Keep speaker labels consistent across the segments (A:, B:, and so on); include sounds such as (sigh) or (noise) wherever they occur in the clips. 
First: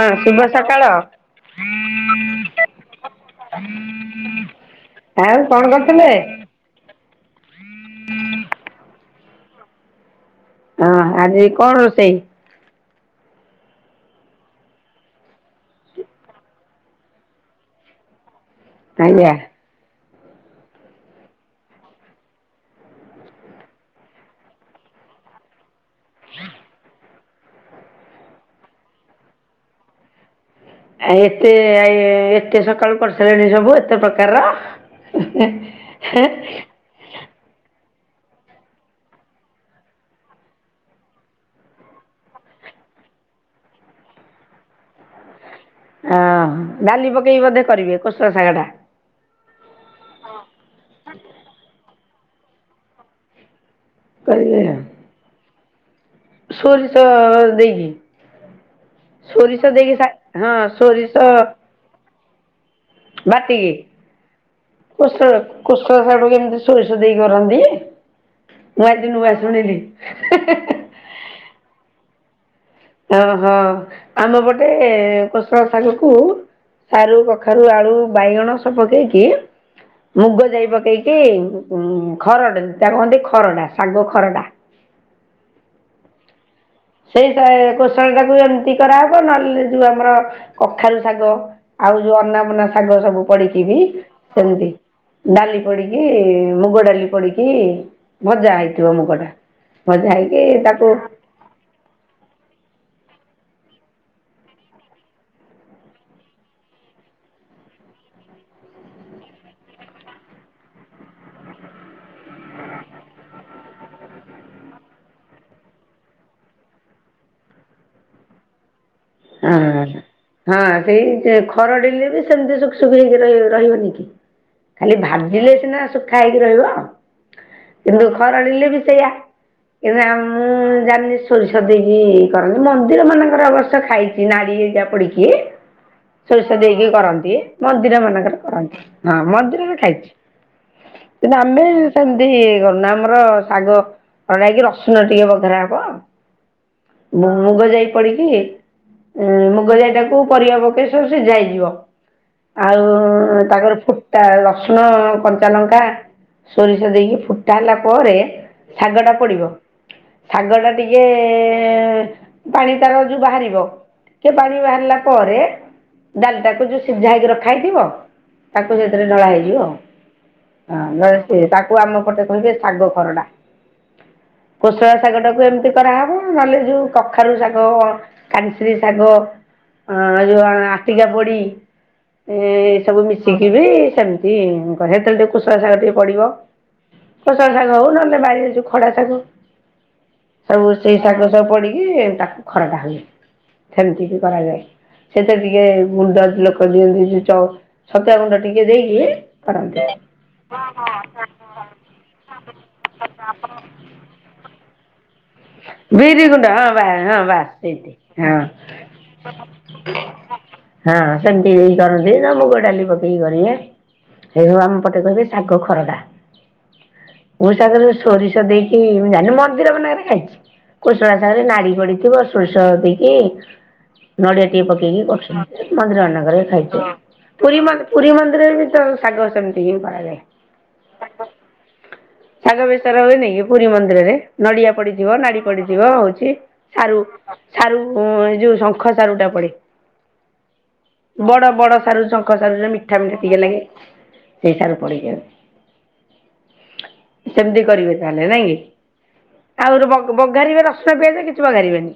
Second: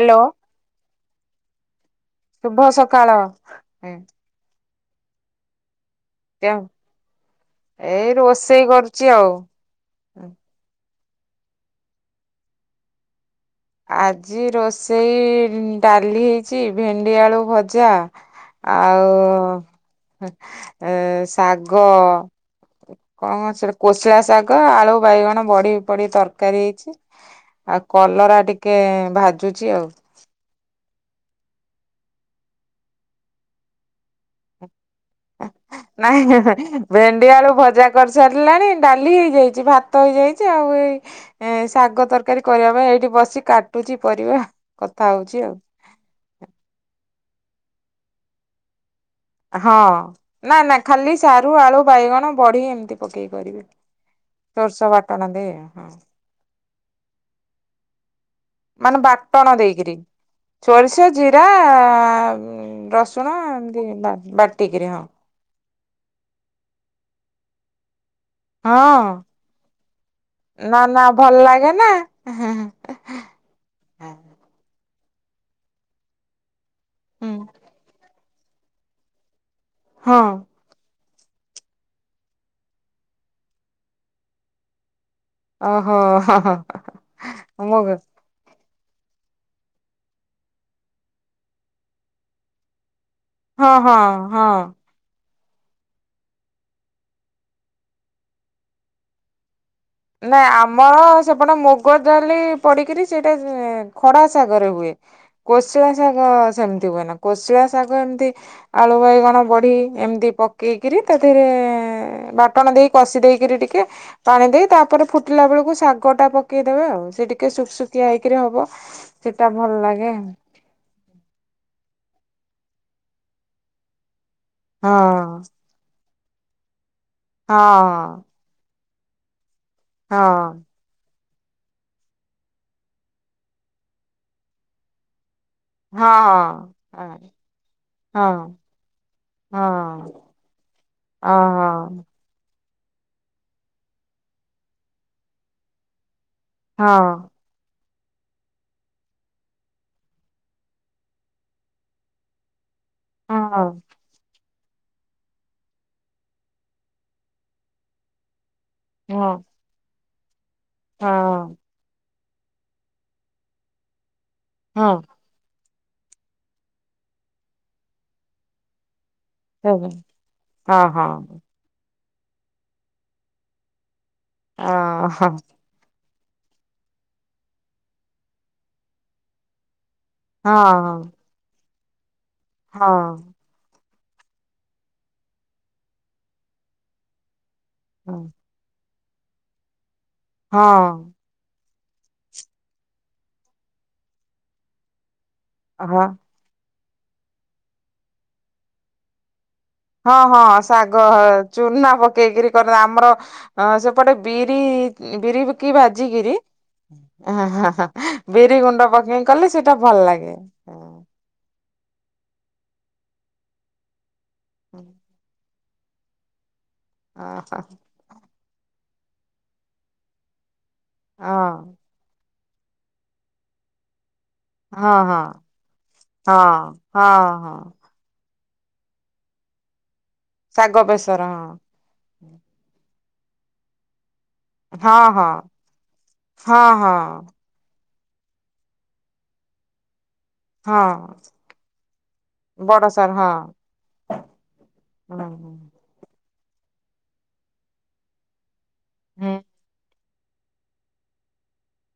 A: ହଁ ଶୁଭ ସକାଳ।
B: ଶୁଭ ସକାଳ।
A: ଆଉ କଣ କରୁଥିଲେ?
B: ଏଇ ରୋଷେଇ କରୁଚି ଆଉ।
A: ହଁ ଆଜି କଣ ରୋଷେଇ?
B: ଆଜି ରୋଷେଇ ଡାଲି ହେଇଚି ଭେଣ୍ଡି, ଆଳୁ ଭଜା। ଆଉ
A: ଆଜ୍ଞା
B: ଉ ଏ ଶାଗ। କଣ ସେ କୋଶଳା ଶାଗ, ଆଳୁ, ବାଇଗଣ, ବଢି। ପଡି ତରକାରୀ ହେଇଚି ଆଉ କଲରା ଟିକେ ଭାଜୁଚି ଆଉ।
A: ଆ ଏତେ ଆ ଇଏ ଏତେ ସକାଳୁ କରିସାରିଲଣି ସବୁ ଏତେ ପ୍ରକାର ର।
B: ନାହିଁ (unintelligible) ଭେଣ୍ଡି, ଆଳୁ ଭଜା କରିସାରିଲାଣି ଡାଲି ହେଇଯାଇଚି ଭାତ ହେଇଯାଇଚି ଆଉ ଏଇ। ଏଁ ଶାଗ ତରକାରୀ କରିବା ପାଇଁ ଏଇଠି ବସି କାଟୁଚି ପରିବା କଥା ହଉଚି ଆଉ।
A: ଅ ହଁ ଡାଲି ପକେଇକି ବୋଧେ କରିବେ କୋଶଳା ଶାଗ ଟା।
B: ହଁ ନା ନା ଖାଲି ସାରୁ, ଆଳୁ, ବାଇଗଣଜ ବଢି ଏମିତି ପକେଇ କରିବି।
A: କରିବେ
B: ସୋରିଷ ବାଟଣା ଦେଇ ହଁ।
A: ସୋରିଷ ଦେଇକି।
B: ମାନେ ବାଟଣ
A: ସୋରିଷ ଦେଇକି
B: ଦେଇକିରୀ
A: ଶା ହଁ
B: ସୋରିଷ, ଜିରା ଉଁ। ରସୁଣ
A: ବାଟିକି
B: ଏମିତି ବା-ବାଟିକିରି ହଁ।
A: କୋଶଳ କୋଶଳା ଶାଗକୁ ଏମିତି ସୋରିଷ ଦେଇ କରନ୍ତି। ମୁଁ ଆଜିି
B: ହଁ
A: ନୂଆ ଶୁଣିଲି ହେ ହେ ହେ।
B: ନା ନା ଭଲ ଲାଗେ ନା।
A: ଓହୋ ଆମ ପଟେ କୋଷଳା ଶାଗ କୁ। ସାରୁ,
B: ହୁଁ
A: କଖାରୁ, ଆଳୁ, ବାଇଗଣ ସବୁ ପକେଇକି
B: ହଁ
A: ମୁଗ, ଯାଇ ପକେଇ କି ଉଁ ଖରଡ଼ା ତାକୁ କହନ୍ତି ଖରଡ଼ା ଶାଗ ଖରଡ଼ା।
B: ଓହୋ ହ ହ।
A: ସେଇ ଟା କୋଶଳ ଟାକୁ ଏମିତି କରାହବ ନହେଲେ ଯୋଉ ଆମର କଖାରୁ, ଶାଗ। ଆଉ ଯୋଉ ଅନାବନା ଶାଗ ସବୁ ପଡିକି
B: ହଁ
A: ବି
B: ହଁ ହଁ।
A: ସେମିତି। ଡାଲି ପଡିକି ମୁଗ ଡାଲି ପଡିକି ଭଜା ହେଇଥିବ ମୁଗ ଟା। ଭଜା ହେଇକି ତାକୁ।
B: ସେପଟ ମୁଗ ଡାଲି ପଡିକିରି ସେଇଟା ଇଁ ଏଁ ଖଡା ଶାଗ ରେ ହୁଏ। କୋଶିଳା ଶାଗ ସେମିତି ହୁଏ ନା କୋଶିଳା ଶାଗ ଏମତି। ଆଳୁ, ବାଇଗଣ, ବଢି ଏମତି ପକେଇକିରି ତାଧିରେ। ଏ ବାଟଣ ଦେଇ କଷି ଦେଇକିରୀ ଟିକେ ପାଣି ଦେଇ ତା। ପରେ ଫୁଟିଲା ବେଳକୁ ଶାଗ ଟା ପକେଇଦେବେ ଆଉ ସେ ଟିକେ ଶୁଖସୁଖିଆ ହେଇକିରି ହବ। ସେଟା ଭଲ
A: ହଁ
B: ଲାଗେ।
A: ହଁ ସେଇ (unintelligible) ଖରଡିଲେ ବି ସେମିତି ସୁଖ ସୁୁଖ ହେଇକି ର ରହିବନି କି? ଖାଲି
B: ହଁ
A: ଭାଜିଲେ ସିନା ଶୁଖା ହେଇକି ରହିବ
B: ହଁ
A: କିନ୍ତୁ ଖରଡିଲେ ବି ସେୟା (unintelligible) ମୁଁ ଜାଣିନି ସୋରିଷ ଦେଇକି କରନ୍ତି ମନ୍ଦିର ମାନଙ୍କର ଅବ ସ୍ୟ ଖାଇଛି ନାଡ଼ି ହେରିକା ପଡିକି।
B: ହଁ
A: ସୋରିଷ ଦେଇକି
B: ହଁ
A: କରନ୍ତି ମନ୍ଦିର ମାନଙ୍କରେ
B: ହଁ।
A: କରନ୍ତି ହଁ ମନ୍ଦିରରେ ଖାଇଛି। କିନ୍ତୁ ଆମେ
B: ଓହୋ।
A: ସେମିତି କରୁନା ଆମର ଶାଗ ଖରଡା ହେଇକି ରସୁଣ ଟିକେ ବଘରା ହବ।
B: ହଁ।
A: ମୁଗ, ଯାଇ ପଡିକି ଏଁ ମୁଗ, ଯାଇ ଟାକୁ ପରିବା ପକେଇ ସବୁ ସିଝା ହେଇଯିବ। ଆଉ
B: ହଁ ହଁ।
A: ତାପରେ ଫୁ ତା ରସୁଣ, କଞ୍ଚା ଲଙ୍କା, ସୋରିଷ ଦେଇକି ଫୁଟା ହେଲା ପରେ। ଶାଗଟା
B: ହଁ
A: ପଡିବ ଶାଗଟା ଟିକେ।
B: ହଁ
A: ଏ ପାଣି ତାର ଯୋଉ ବାହାରିବ ଟିକେ ପାଣି ବାହାରିଲା ପରେ। ଡାଲିଟାକୁ ଯୋଉ ସିଝା ହେଇକି ରଖା ହେଇଥିବ ତାକୁ ସେଥିରେ ଢଳା ହେଇ
B: ହଁ ହଁ ହଁ
A: (unintelligible) ତାକୁ ଆମ ପଟେ କହିବେ ଶାଗ ଖରଡ଼ା। କୋଶଳା ଶାଗଟାକୁ ଏମିତି କରାହବ। ନହେଲେ ଯୋଉ କଖାରୁ ଶାଗ, କାନିସିରୀ ଶାଗ ଅଁ ଯୋଉ ଆଟିକା
B: ହଁ
A: ପୋଡି ଏ ଏ ସବୁ
B: ହଁ
A: ମିଶିକି ବି ସେମତି ହେତେବେଳେ ଟିକେ କୋଶଳା ଶାଗ ଟିକେ ପଡିବ। କୋଶଳା ଶାଗ ହଉ ନହେଲେ ବାଡିରେ ଯୋଉ ଖଡା ଶାଗ ସବୁ ସେଇ ଶାଗ ସବୁ ପଡିକି ତାକୁ ଖରଡା ହୁଏ। ସେମିତି ବି କରାଯାଏ। ସେତିରେ ଟିକେ
B: ହଁ
A: ଗୁଣ୍ଡ ଲୋକ ଦିଅନ୍ତି ଯୋଉ ଚଉ ଛତୁଆ ଗୁଣ୍ଡ ଟିକେ ଦେଇକି କରନ୍ତି।
B: ହଁ ହଁ ଶାଗ ଚୁନା ପକେଇକିରି କର ଆମର ସେପଟେ ବିରି ବିରି କି
A: ବିରି
B: ଭାଜିିକିରି,
A: ଗୁଣ୍ଡ ହଁ ବା ହଁ ବାସ୍ ସେଇଠି
B: (unintelligible)
A: ହଁ।
B: ବିରି ଗୁଣ୍ଡ ପକେଇ କଲେ ସେଇଟା ଭଲ ଲାଗେ। ଓହୋ
A: ହଁ ସେମିତି ବି କରନ୍ତି। ନ ମୁଗ ଡାଲି ପକେଇକି କରିବେ। ସେଇଆକୁ ଆମ ପଟେ କହିବେ ଶାଗ ଖରଡା। ମୁଁ ଶାଗରେ ଯୋଉ ସୋରିଷ ଦେଇକି ମୁଁ ଜାଣିନି ମନ୍ଦିର ମାନଙ୍କ ରେ ଖାଇଚି। କୋଶଳା
B: ହଁ
A: ସାଗରେ ନାଡ଼ି ପଡିଥିବ ସୋରିଷ ଦେଇକି ନଡ଼ିଆ ଟିକେ
B: ହଁ
A: ପକେଇକି
B: ହଁ
A: କରୁଛନ୍ତି। ମନ୍ଦିର
B: ହଁ
A: ମାନଙ୍କରେ ଖାଇଚି।
B: ହଁ ହଁ
A: ପୁରୀ ମନ୍ଦି ପୁରୀ ମନ୍ଦିରରେ ବି ତ ଶାଗ ସେମିତି ହିଁ କରାଯାଏ।
B: ଶାଗ ବେଶର ହଁ।
A: ଶାଗ ବେସର ବି (unintelligible) ପୁରୀ ମନ୍ଦିରରେ ନଡିଆ ପଡି
B: ହଁ
A: ଥିବ
B: ହଁ
A: ନାଡି ପଡିଯିବ ହଉଚି
B: ହଁ ହଁ
A: ସାରୁ
B: ହଁ
A: ସାରୁ ଯୋଉ ଶଙ୍ଖ ସାରୁ ଟା ପଡେ।
B: ହଁ।
A: ବଡ ବଡ ସାରୁ ଶଙ୍ଖ ସାରୁ ଯୋଉରା
B: ବଡ
A: ମିଠା
B: ସାର୍
A: ମିଠା ଟିକେ ଲାଗେ। ସେଇ ସାରୁ ପଡିକି
B: ହଁ।
A: ହୁଏ। ସେମିତି କରିବେ ତାହେଲେ ନାଇଁ କି?
B: ହୁଁ।
A: ଆଉ ରୁ ବଗ୍ ବଘାରିବେ ରସୁଣ ପିଆଜ କିଛି ବଗାରିବେନି?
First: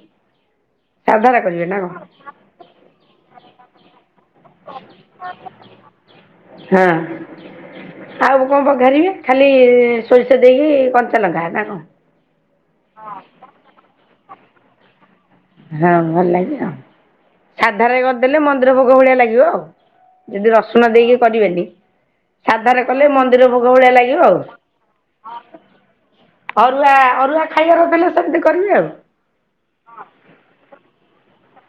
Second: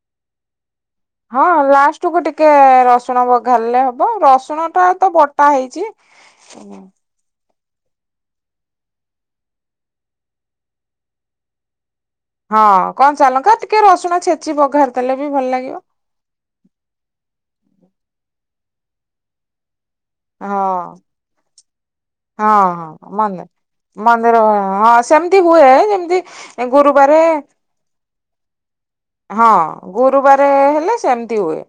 B: ହଁ ଲାଷ୍ଟକୁ ଟି କେ ରସୁଣ ବଘାରିଲେ ହବ। ରସୁଣ ଟା ତ ବଟା ହେଇଚି।
A: ହଁ ଆଉ କଣ ବଘାରିବେ ଖାଲି ସୋରିଷ ଦେଇକି କଞ୍ଚା ଲଙ୍କା ନା କଣ?
B: ହଁ। କଞ୍ଚା ଲଙ୍କା ଟିକେ ରସୁଣ ଛେଚି ବଘାରୁ।
A: ହଁ ଭଲ ଲାଗେ ଆଉ। ସାଧାରେ କରିଦେଲେ ମନ୍ଦିର ଭୋଗ ଭଳିଆ ଲାଗିବ ଆଉ। ଯଦି ରସୁଣ
B: ହଁ
A: ଦେଇକି କରିବେନି
B: ହଁ
A: ସାଧାରେ
B: ହଁ
A: କଲେ
B: ମନେ,
A: ମନ୍ଦିର ଭୋଗ ଭଳିଆ ଲାଗିବ ଆଉ।
B: ମନ୍ଦିର ହଁ ସେମିତି ହୁଏ ଯେମତି
A: ଅରୁଆ ଅରୁଆ ଖାଇବାର ଥିଲେ ସେମିତି କରିବେ ଆଉ।
B: ହଁ ଗୁରୁବାରେ ହେଲେ ସେମିତି ହୁଏ।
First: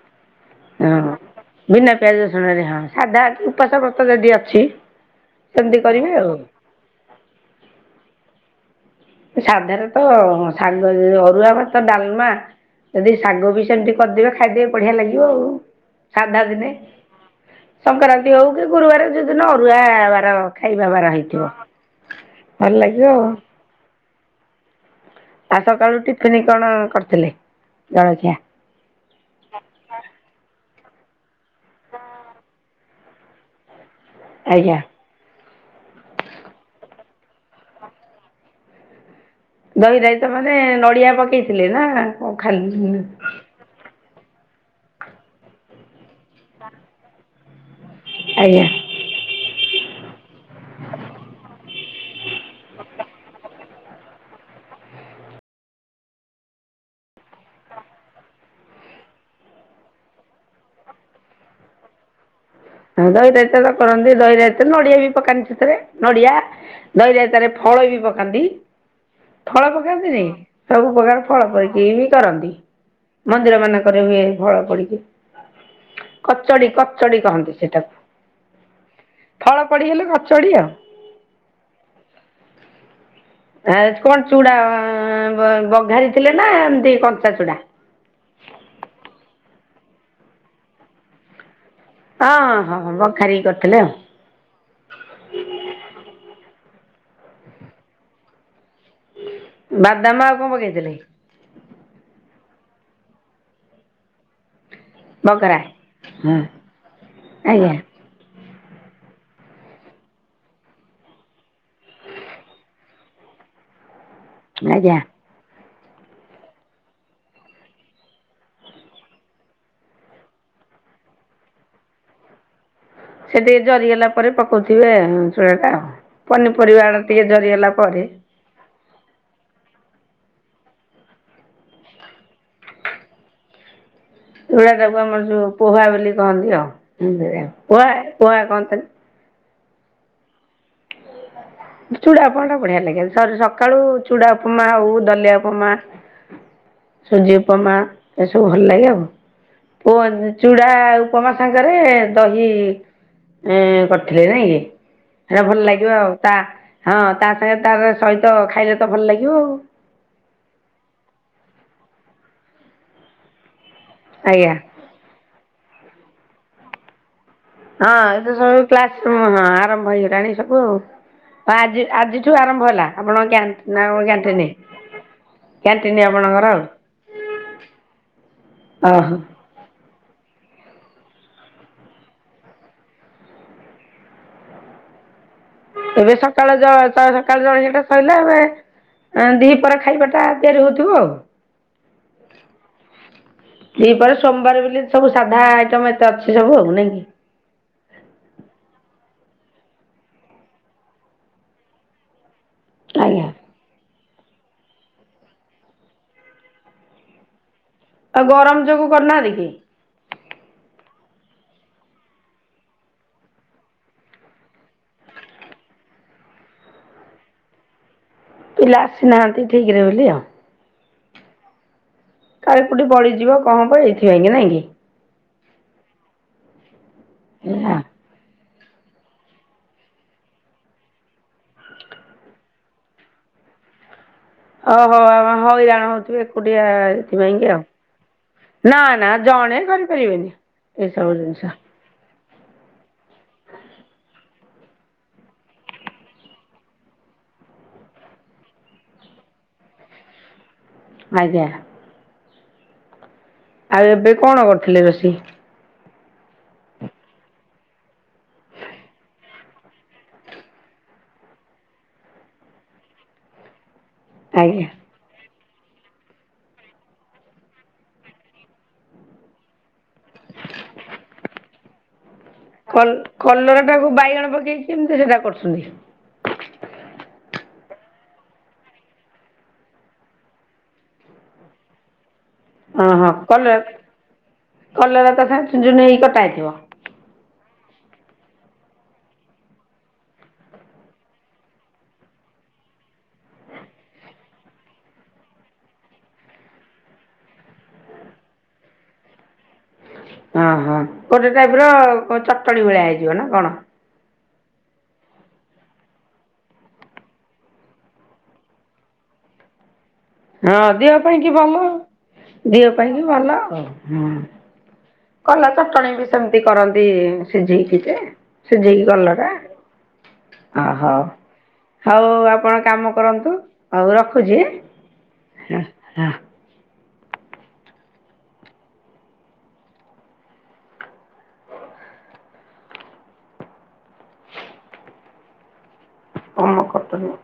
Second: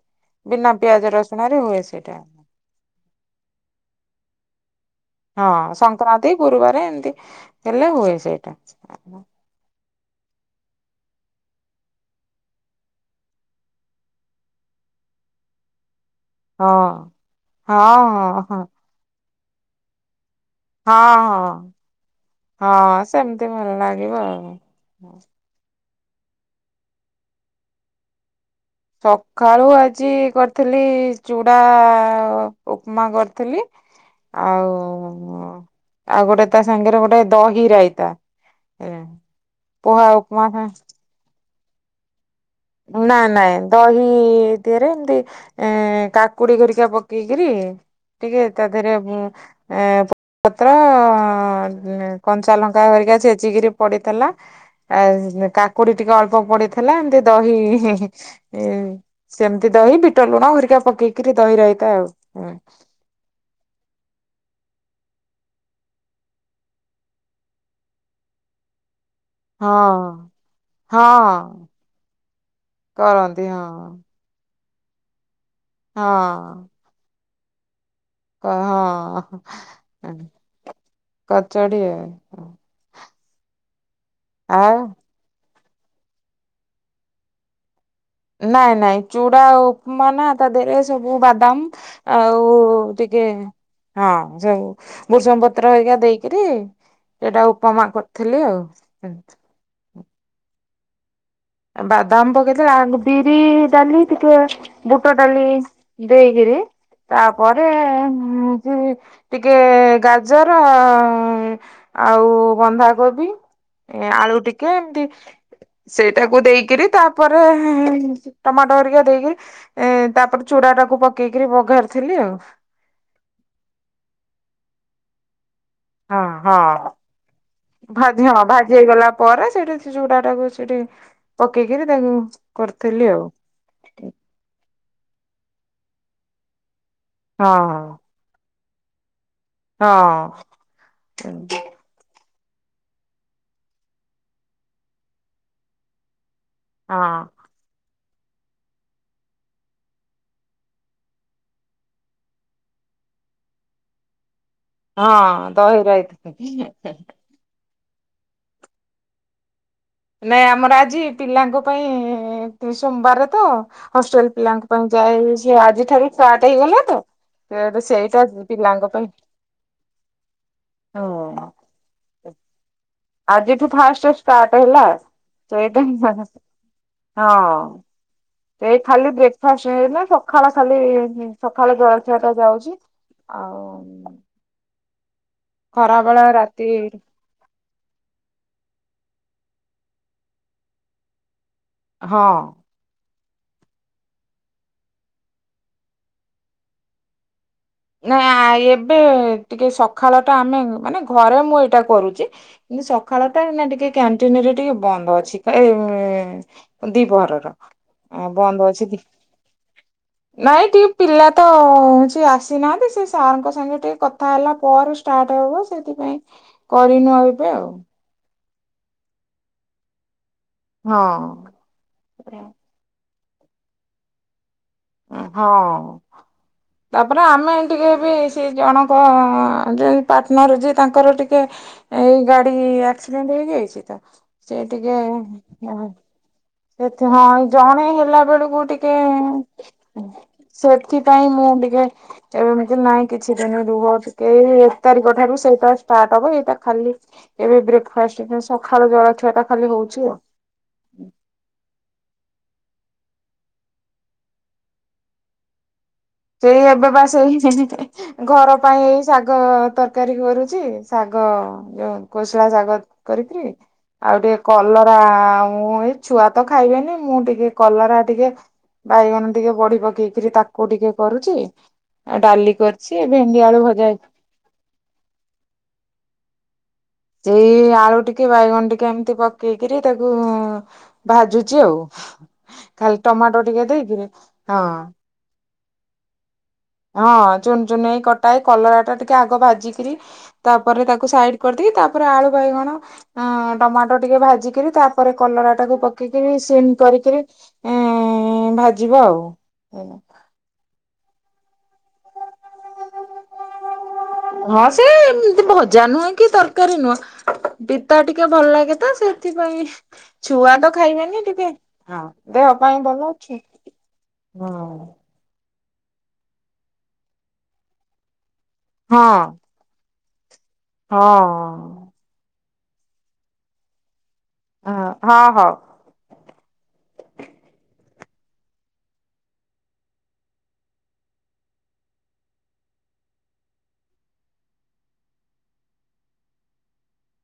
B: ବିନା ପିଆଜ ରସୁଣ ରେ ହୁଏ ସେଇଟା।
A: ଗୁରୁବାରେ ହଁ, ସାଧା କି ଉପାସ ବ୍ରତ ଯଦି ଅଛି
B: ହଁ
A: ସେମିତି କରିବେ
B: ସଂକ୍ରାନ୍ତି
A: ଆଉ।
B: ଗୁରୁବାରେ ଏମତି ହେଲେ ହୁଏ ସେଇଟା।
A: ସାଧାରେ ତ ଶାଗ ଅରୁଆ ଭାତ ଡାଲମା ଯଦି ଶାଗ ବି ସେମତି କରିଦେବେ ଖାଇଦେବେ ବଢିଆ ଲାଗିବ ଆଉ। ସାଧା ଦିନେ
B: ହଁ
A: ସଂକ୍ରାନ୍ତି
B: ହଁ
A: ହଉ
B: ହଁ
A: କି ଗୁରୁବାର ଯୋଉ ଦିନ ଅରୁଆବାର।
B: ହଁ ହଁ।
A: ଭଲ
B: ହଁ
A: ଲାଗିବ ଆଉ
B: ସେମତି ଭଲ ଲାଗିବ ଆଉ।
A: ଆଉ ସକାଳୁ ଟିଫିନି କଣ କରିଥିଲେ ଜଳଖିଆ?
B: ସକାଳୁ ଆଜି କରିଥିଲି ଚୁଡା ଉପମା କରିଥିଲି। ଆଉ
A: ଆଜ୍ଞା
B: ଆଉ ଗୋଟେ ତା ସାଙ୍ଗରେ ଗୋଟେ ଦହିରାଇତା।
A: ଦହି ରାଇତା ମାନେ ନଡିଆ ପକେଇଥିଲେ ନା। ଖାଲି
B: ନା ନାଇଁ। ଦହି ଦିଆରେ (unintelligible) ଏମିତି ଏ କାକୁଡି ଘରିକା ପକେଇକରି ଟିକେ
A: ଆଜ୍ଞା
B: ତା ଦେହରେ ମୁଁ ଏ (inaudible) ପତ୍ର କଞ୍ଚା ଲଙ୍କା କରିକା ଛେଚିକିରି ପଡିଥିଲା। ଆ କାକୁଡି ଟିକେ ଅଳ୍ପ ପଡିଥିଲା ଏମିତି ଦହି ସେମିତି ଦହି ବିଟ ଲୁଣ ହେରିକା ପକେଇକିରି ଦହି ରହିଥାଏ ଆଉ।
A: ହଉ ଦହି ରତ ତ କରନ୍ତି ଦହି ରାଇତି ନଡିଆ ବି ପକନ୍ତି ସେଥିରେ ନଡିଆ ଦହି ରାଇତାରେ ଫଳ ବି ପକାନ୍ତି। ଫଳ ପକାନ୍ତିନି
B: ହଁ
A: ସବୁ ପ୍ରକାର ଫଳ
B: ହଁ
A: ପକକି ବି କରନ୍ତି।
B: କରନ୍ତି
A: ମନ୍ଦିର
B: ହଁ।
A: ମାନଙ୍କରେ ହୁଏ ଫଳ ପଡିକି।
B: ହଁ
A: କଚଡି କଚଡି କହନ୍ତି ସେଟାକୁ।
B: ହଁ
A: ଫଳ ପଡିଗଲେ କଚଡି ଆଉ।
B: କଚଡି ଆ
A: କଣ ଚୁଡା
B: ଆଉ
A: ବଘାରି ଥିଲେ ନା ଏମିତି କଞ୍ଚା ଚୁଡା।
B: ନାଇଁ ନାଇଁ ଚୁଡା ଉପମା ନା ତା ଦେହରେ ସବୁ ବାଦାମ
A: ହଁ
B: ଆଉ
A: ହଁ ହଁ
B: ଟିକେ
A: ବଘାରି କରିଥିଲେ ଆଉ
B: ହଁ ସେଉ ବୃଷଙ୍ଗ ପତ୍ର ହେଇକା ଦେଇକରି ସେଇଟା ଉପମା କରିଥିଲି ଆଉ।
A: ବାଦାମ ଆଉ କଣ ପକେଇଥିଲେ।
B: ବାଦାମ ପକେଇଲେ ବିରି ଡାଲି ଟିକେ। ବୁଟ ଡାଲି
A: ବଘରା। ହଁ
B: ଦେଇକିରି ତାପରେ
A: ଆଜ୍ଞା
B: ଯ ଟିକେ ଗାଜର ଆଉ ବନ୍ଧାକୋବି। ଏ ଆଳୁ ଟିକେ
A: ଆଜ୍ଞା।
B: ଏମତି ସେ ତାକୁ ଦେଇକରି ତାପରେ ଟମାଟୋ ହାରିକା ଦେଇକରି ଏ ତାପରେ ଚୁରା ଟାକୁ ପକେଇକିରି ବଘାରିଥିଲି ଆଉ।
A: ସେ ଟିକେ ଜରି ହେଲା ପରେ ପକଉଥିବେ ଚୂଡ଼ାଟା
B: ହଁ
A: ପନିପରିବା ଆଡ ଟିକେ ଜରି ହେଲା ପରେ
B: ହେଇ ଗଲା ପରେ ସେଠି ସେ ଯୋଉଟା ଟାକୁ ସେଠି ପକେଇକିରି ତାକୁ କରିଥିଲି ଆଉ।
A: ଏଇଗଡା (unintelligible) ତାକୁ ଆମର ଯୋଉ ପୋହା ବୋଲି କହନ୍ତି ଆଉ ପୋହା ପୋହା କହନ୍ତିନ।
B: ହଁ ହଁ
A: ଚୁଡ଼ାଉପମା ଟା ବଢିଆ ଲାଗେ ସକାଳୁ ଚୁଡ଼ା ଉପମା ଆଉ ଦଲିଆ ଉପମା
B: (inaudible)
A: ସୁଜି ଉପମା ଏସବୁ ଭଲ ଲାଗେ ଆଉ। (inaudible) ଚୁଡ଼ା ଉପମା ସାଙ୍ଗରେ ଦହି ଏଁ କରିଥିଲେ ନାଇଁ କି।
B: ହଁ
A: ହେଟା ଭଲ
B: ଦହ
A: ଲାଗିବ ଆଉ ତା ହଁ ତା ସାଙ୍ଗେ ତାର ସହିତ ଖାଇଲେ ତ ଭଲ ଲାଗିବ ଆଉ।
B: ନାଇଁ ଆମର ଆଜି ପିଲାଙ୍କ ପାଇଁ ସୋମବାର ତ ହଷ୍ଟେଲ
A: ଆଜ୍ଞା
B: ପିଲାଙ୍କ ପାଇଁ ଯାଇ ସ ଆଜି ଠାରୁ ଫାର୍ଟ ହେଇଗଲା ତ।
A: ହଁ
B: ସେଇଟା
A: ଏତ ସବୁ
B: ପିଲାଙ୍କ
A: କ୍ଲାସ
B: ପାଇଁ
A: ର ହଁ ଆରମ୍ଭ ହେଇଗଲାଣି ସବୁ
B: ହଁ।
A: ଆଜି ଆଜି ଠୁ ଆରମ୍ଭ ହେଲା। ଆପଣଙ୍କ କ୍ୟା
B: ଆଜିଠୁ
A: ନା କଣ
B: ଫାଷ୍ଟ
A: କ୍ୟାଣ୍ଟିନ?
B: ଷ୍ଟାର୍ଟ ହେଲା ସେଟ
A: କ୍ୟାଣ୍ଟିନ୍ ଆପଣଙ୍କର ଆଉ
B: ହଁ ଏଇ ଖାଲି
A: ଓହୋ
B: ବ୍ରେକ ଫାଷ୍ଟ ହେଇନି ସକାଳ ଖାଲି ସକାଳେ ଜଳଖିଆ ଟା ଯାଉଛି ଆଉ ଖରା
A: ଏବେ
B: ବେଳ
A: ସକାଳେ
B: ରାତି
A: ଯା (inaudible) ସକାଳୁ ଜଳଖିଆ ଟା ସରିଲା ଏବେ ଦି ପ୍ରହର ଖାଇବାଟା ତିଆରି ହଉଥିବ ଆଉ।
B: ହଁ
A: ଦ୍ୱିପହର ସୋମବାର ବୋଲି ସବୁ ସାଧା ଆଇଟମ ଏତେ ଅଛି ସବୁ ଆଉ ନାଇଁ କି।
B: ନାଇ ଏବେ ଟିକେ ସକାଳ ଟା ଆମେ ମାନେ ଘରେ ମୁଁ ଏଇଟା କରୁଛି। କିନ୍ତୁ
A: ଆଜ୍ଞା
B: ସକାଳ ଟା ଏଇନା ଟିକେ କ୍ୟାଣ୍ଟିନରେ ଟିକେ ବନ୍ଦ ଅଛି ଦି ପହର ର।
A: ଆଉ
B: ଆ
A: ଗରମ
B: ବନ୍ଦ ଅଛି
A: ଯୋଗୁଁ କରୁନାହାନ୍ତି କି
B: ନାଇଁ ଟିକେ ପିଲା ତ ହଉଛି ଆସ ନାହାନ୍ତି ସେ ସାରଙ୍କ ସାଙ୍ଗେ ଟିକେ କଥା ହେଲା ପରେ ଷ୍ଟାର୍ଟ ହବ ସେଥିପାଇଁ କରିନୁ ଆଉ ଏବେ ଉ
A: ପିଲା ଆସିନାହାନ୍ତି ଠିକ ରେ ବୋଲି ଆଉ
B: ହଁ।
A: କାଳେ କଉଠି ଗଲିଯିବ କଣ ହବ ଏଇଥିପାଇଁ କି ନାଇଁ କି?
B: ହଁ ତାପରେ ଆମେ ଏ ଟିକେ ବି ସେ ଜଣଙ୍କ ଯେ ପାର୍ଟନର୍ ଅଛି ତାଙ୍କର ଟିକେ ଏଇ ଗାଡି ଆକ୍ସିଡେଣ୍ଟ ହେଇଯାଇଛି ତ। ସେ ଟିକେ
A: ଓହୋ ହଇରାଣ ହେଉଥିବେ ଏକୁଟିଆ
B: ସେ
A: ଏଥିପାଇଁକି
B: ହଁ
A: ଆଉ
B: ଜଣେ ହେଲା ବେଳକୁ
A: ନା
B: ଟିକେ।
A: ନା ଜଣେ କରିପାରିବେନି ଏସବୁ
B: ସେଥିପାଇଁ
A: ଜିନିଷ
B: ମୁଁ ଟିକେ ଏବେ ଏମିତି ନାଇଁ କିଛି ଦିନ ରୁହ ଟିକେ ଏଇ ଏକ ତାରିଖ ଠାରୁ ସେଇଟା ଷ୍ଟାର୍ଟ ହବ ଏଇଟା ଖାଲି ଏବେ ବ୍ରେକଫାଷ୍ଟ ସକାଳ ଜଳାଖିଆ ଟା ଖାଲି ହଉଛି ଆଉ।
A: ଆଜ୍ଞା। ଆଉ ଏବେ କଣ କରୁଥିଲେ ରୋଷେଇ?
B: ସେଇ ଏବେ ବା ସେଇ। ଘର ପାଇଁ ଏଇ ଶାଗ ତରକାରୀ କରୁଛି ଶାଗ ଯୋଉ କୋଶଳା ଶାଗ କରିକିରି ଆଉ ଟିକେ
A: ଆଜ୍ଞା
B: କଲର ବା ଏଇ ଛୁଆ ତ ଖାଇବେନି ମୁଁ ଟିକେ କଲରା ଟିକେ ବାଇଗଣ ଟିକେ ବଢି ପକେଇକିରି ତାକୁ ଟିକେ କରୁଛି ଆଉ ଡାଲି
A: କଲ
B: କରିଛି ଭେଣ୍ଡି
A: କଲରା
B: ଆଳୁ ଭଜା
A: ଟାକୁ ବାଇଗଣ ପକେଇଛି କେମିତି ସେଇଟା କରୁଛନ୍ତି?
B: ସେଇ ଆଳୁ ଟିକେ ବାଇଗଣ ଟିକେ ଏମିତି ପକେଇକିରି ତାକୁ ଭାଜୁଛି ଆଉ।
A: ହଁ
B: ଖାଲି
A: ହଁ
B: ଟମାଟୋ
A: କଲରା
B: ଟିକେ ଦେଇକିରି ହଁ।
A: କଲରା ତା ସାଙ୍ଗେ ଚୁନ ଚୁନ ହେଇକି କଟା ହେଇଥିବ।
B: ହଁ ଚୁନ ଚୁନ ହେଇ କଟା ହେଇ କଲରା ଟା ଟିକେ ଆଗ ଭାଜିିକରି ତାପରେ ତାକୁ ସାଇଡ କରିଦେଇକି ତାପରେ ଆଳୁ ବାଇଗଣ ଅ ଟମାଟୋ ଟିକେ ଭାଜିିକରି ତାପରେ କଲରା ଟାକୁ ପକେଇକିରି ସିମ କରିକିରି ଉଁ ଭାଜିବ ଆଉ ହୁଁ।
A: ଓଁ ହଁ ଗୋଟେ ଟାଇପ୍ ର ଚଟଣୀ ଭଳିଆ ହେଇଯିବ ନା କଣ?
B: ହଁ ସେ ଏମତି ଭଜା ନୁହେଁ କି ତରକାରୀ ନୁହେଁ। ପିତା ଟିକେ ଭଲ ଲାଗେ ତ ସେଥିପାଇଁ। ଛୁଆ
A: ହଁ
B: ତ
A: ଦେହ ପାଇଁ
B: ଖାଇବେନି
A: କି
B: ଟିକେ
A: ଭଲ।
B: ଦେହ ପାଇଁ ଭଲ ଅଛି। ହୁଁ।
A: କଲା ଚଟଣୀ ବି ସେମିତି କରନ୍ତି ସିଝେଇକି ଯେ ସିଝେଇକି
B: ହଁ
A: କଲରା। ଓହୋ
B: ହଁ
A: ହଉ ଆପଣ କାମ କରନ୍ତୁ। ହଉ ରଖୁଛି
B: ହଁ ହଉ
A: ହଁ। କଣ କରୁଛନ୍ତି?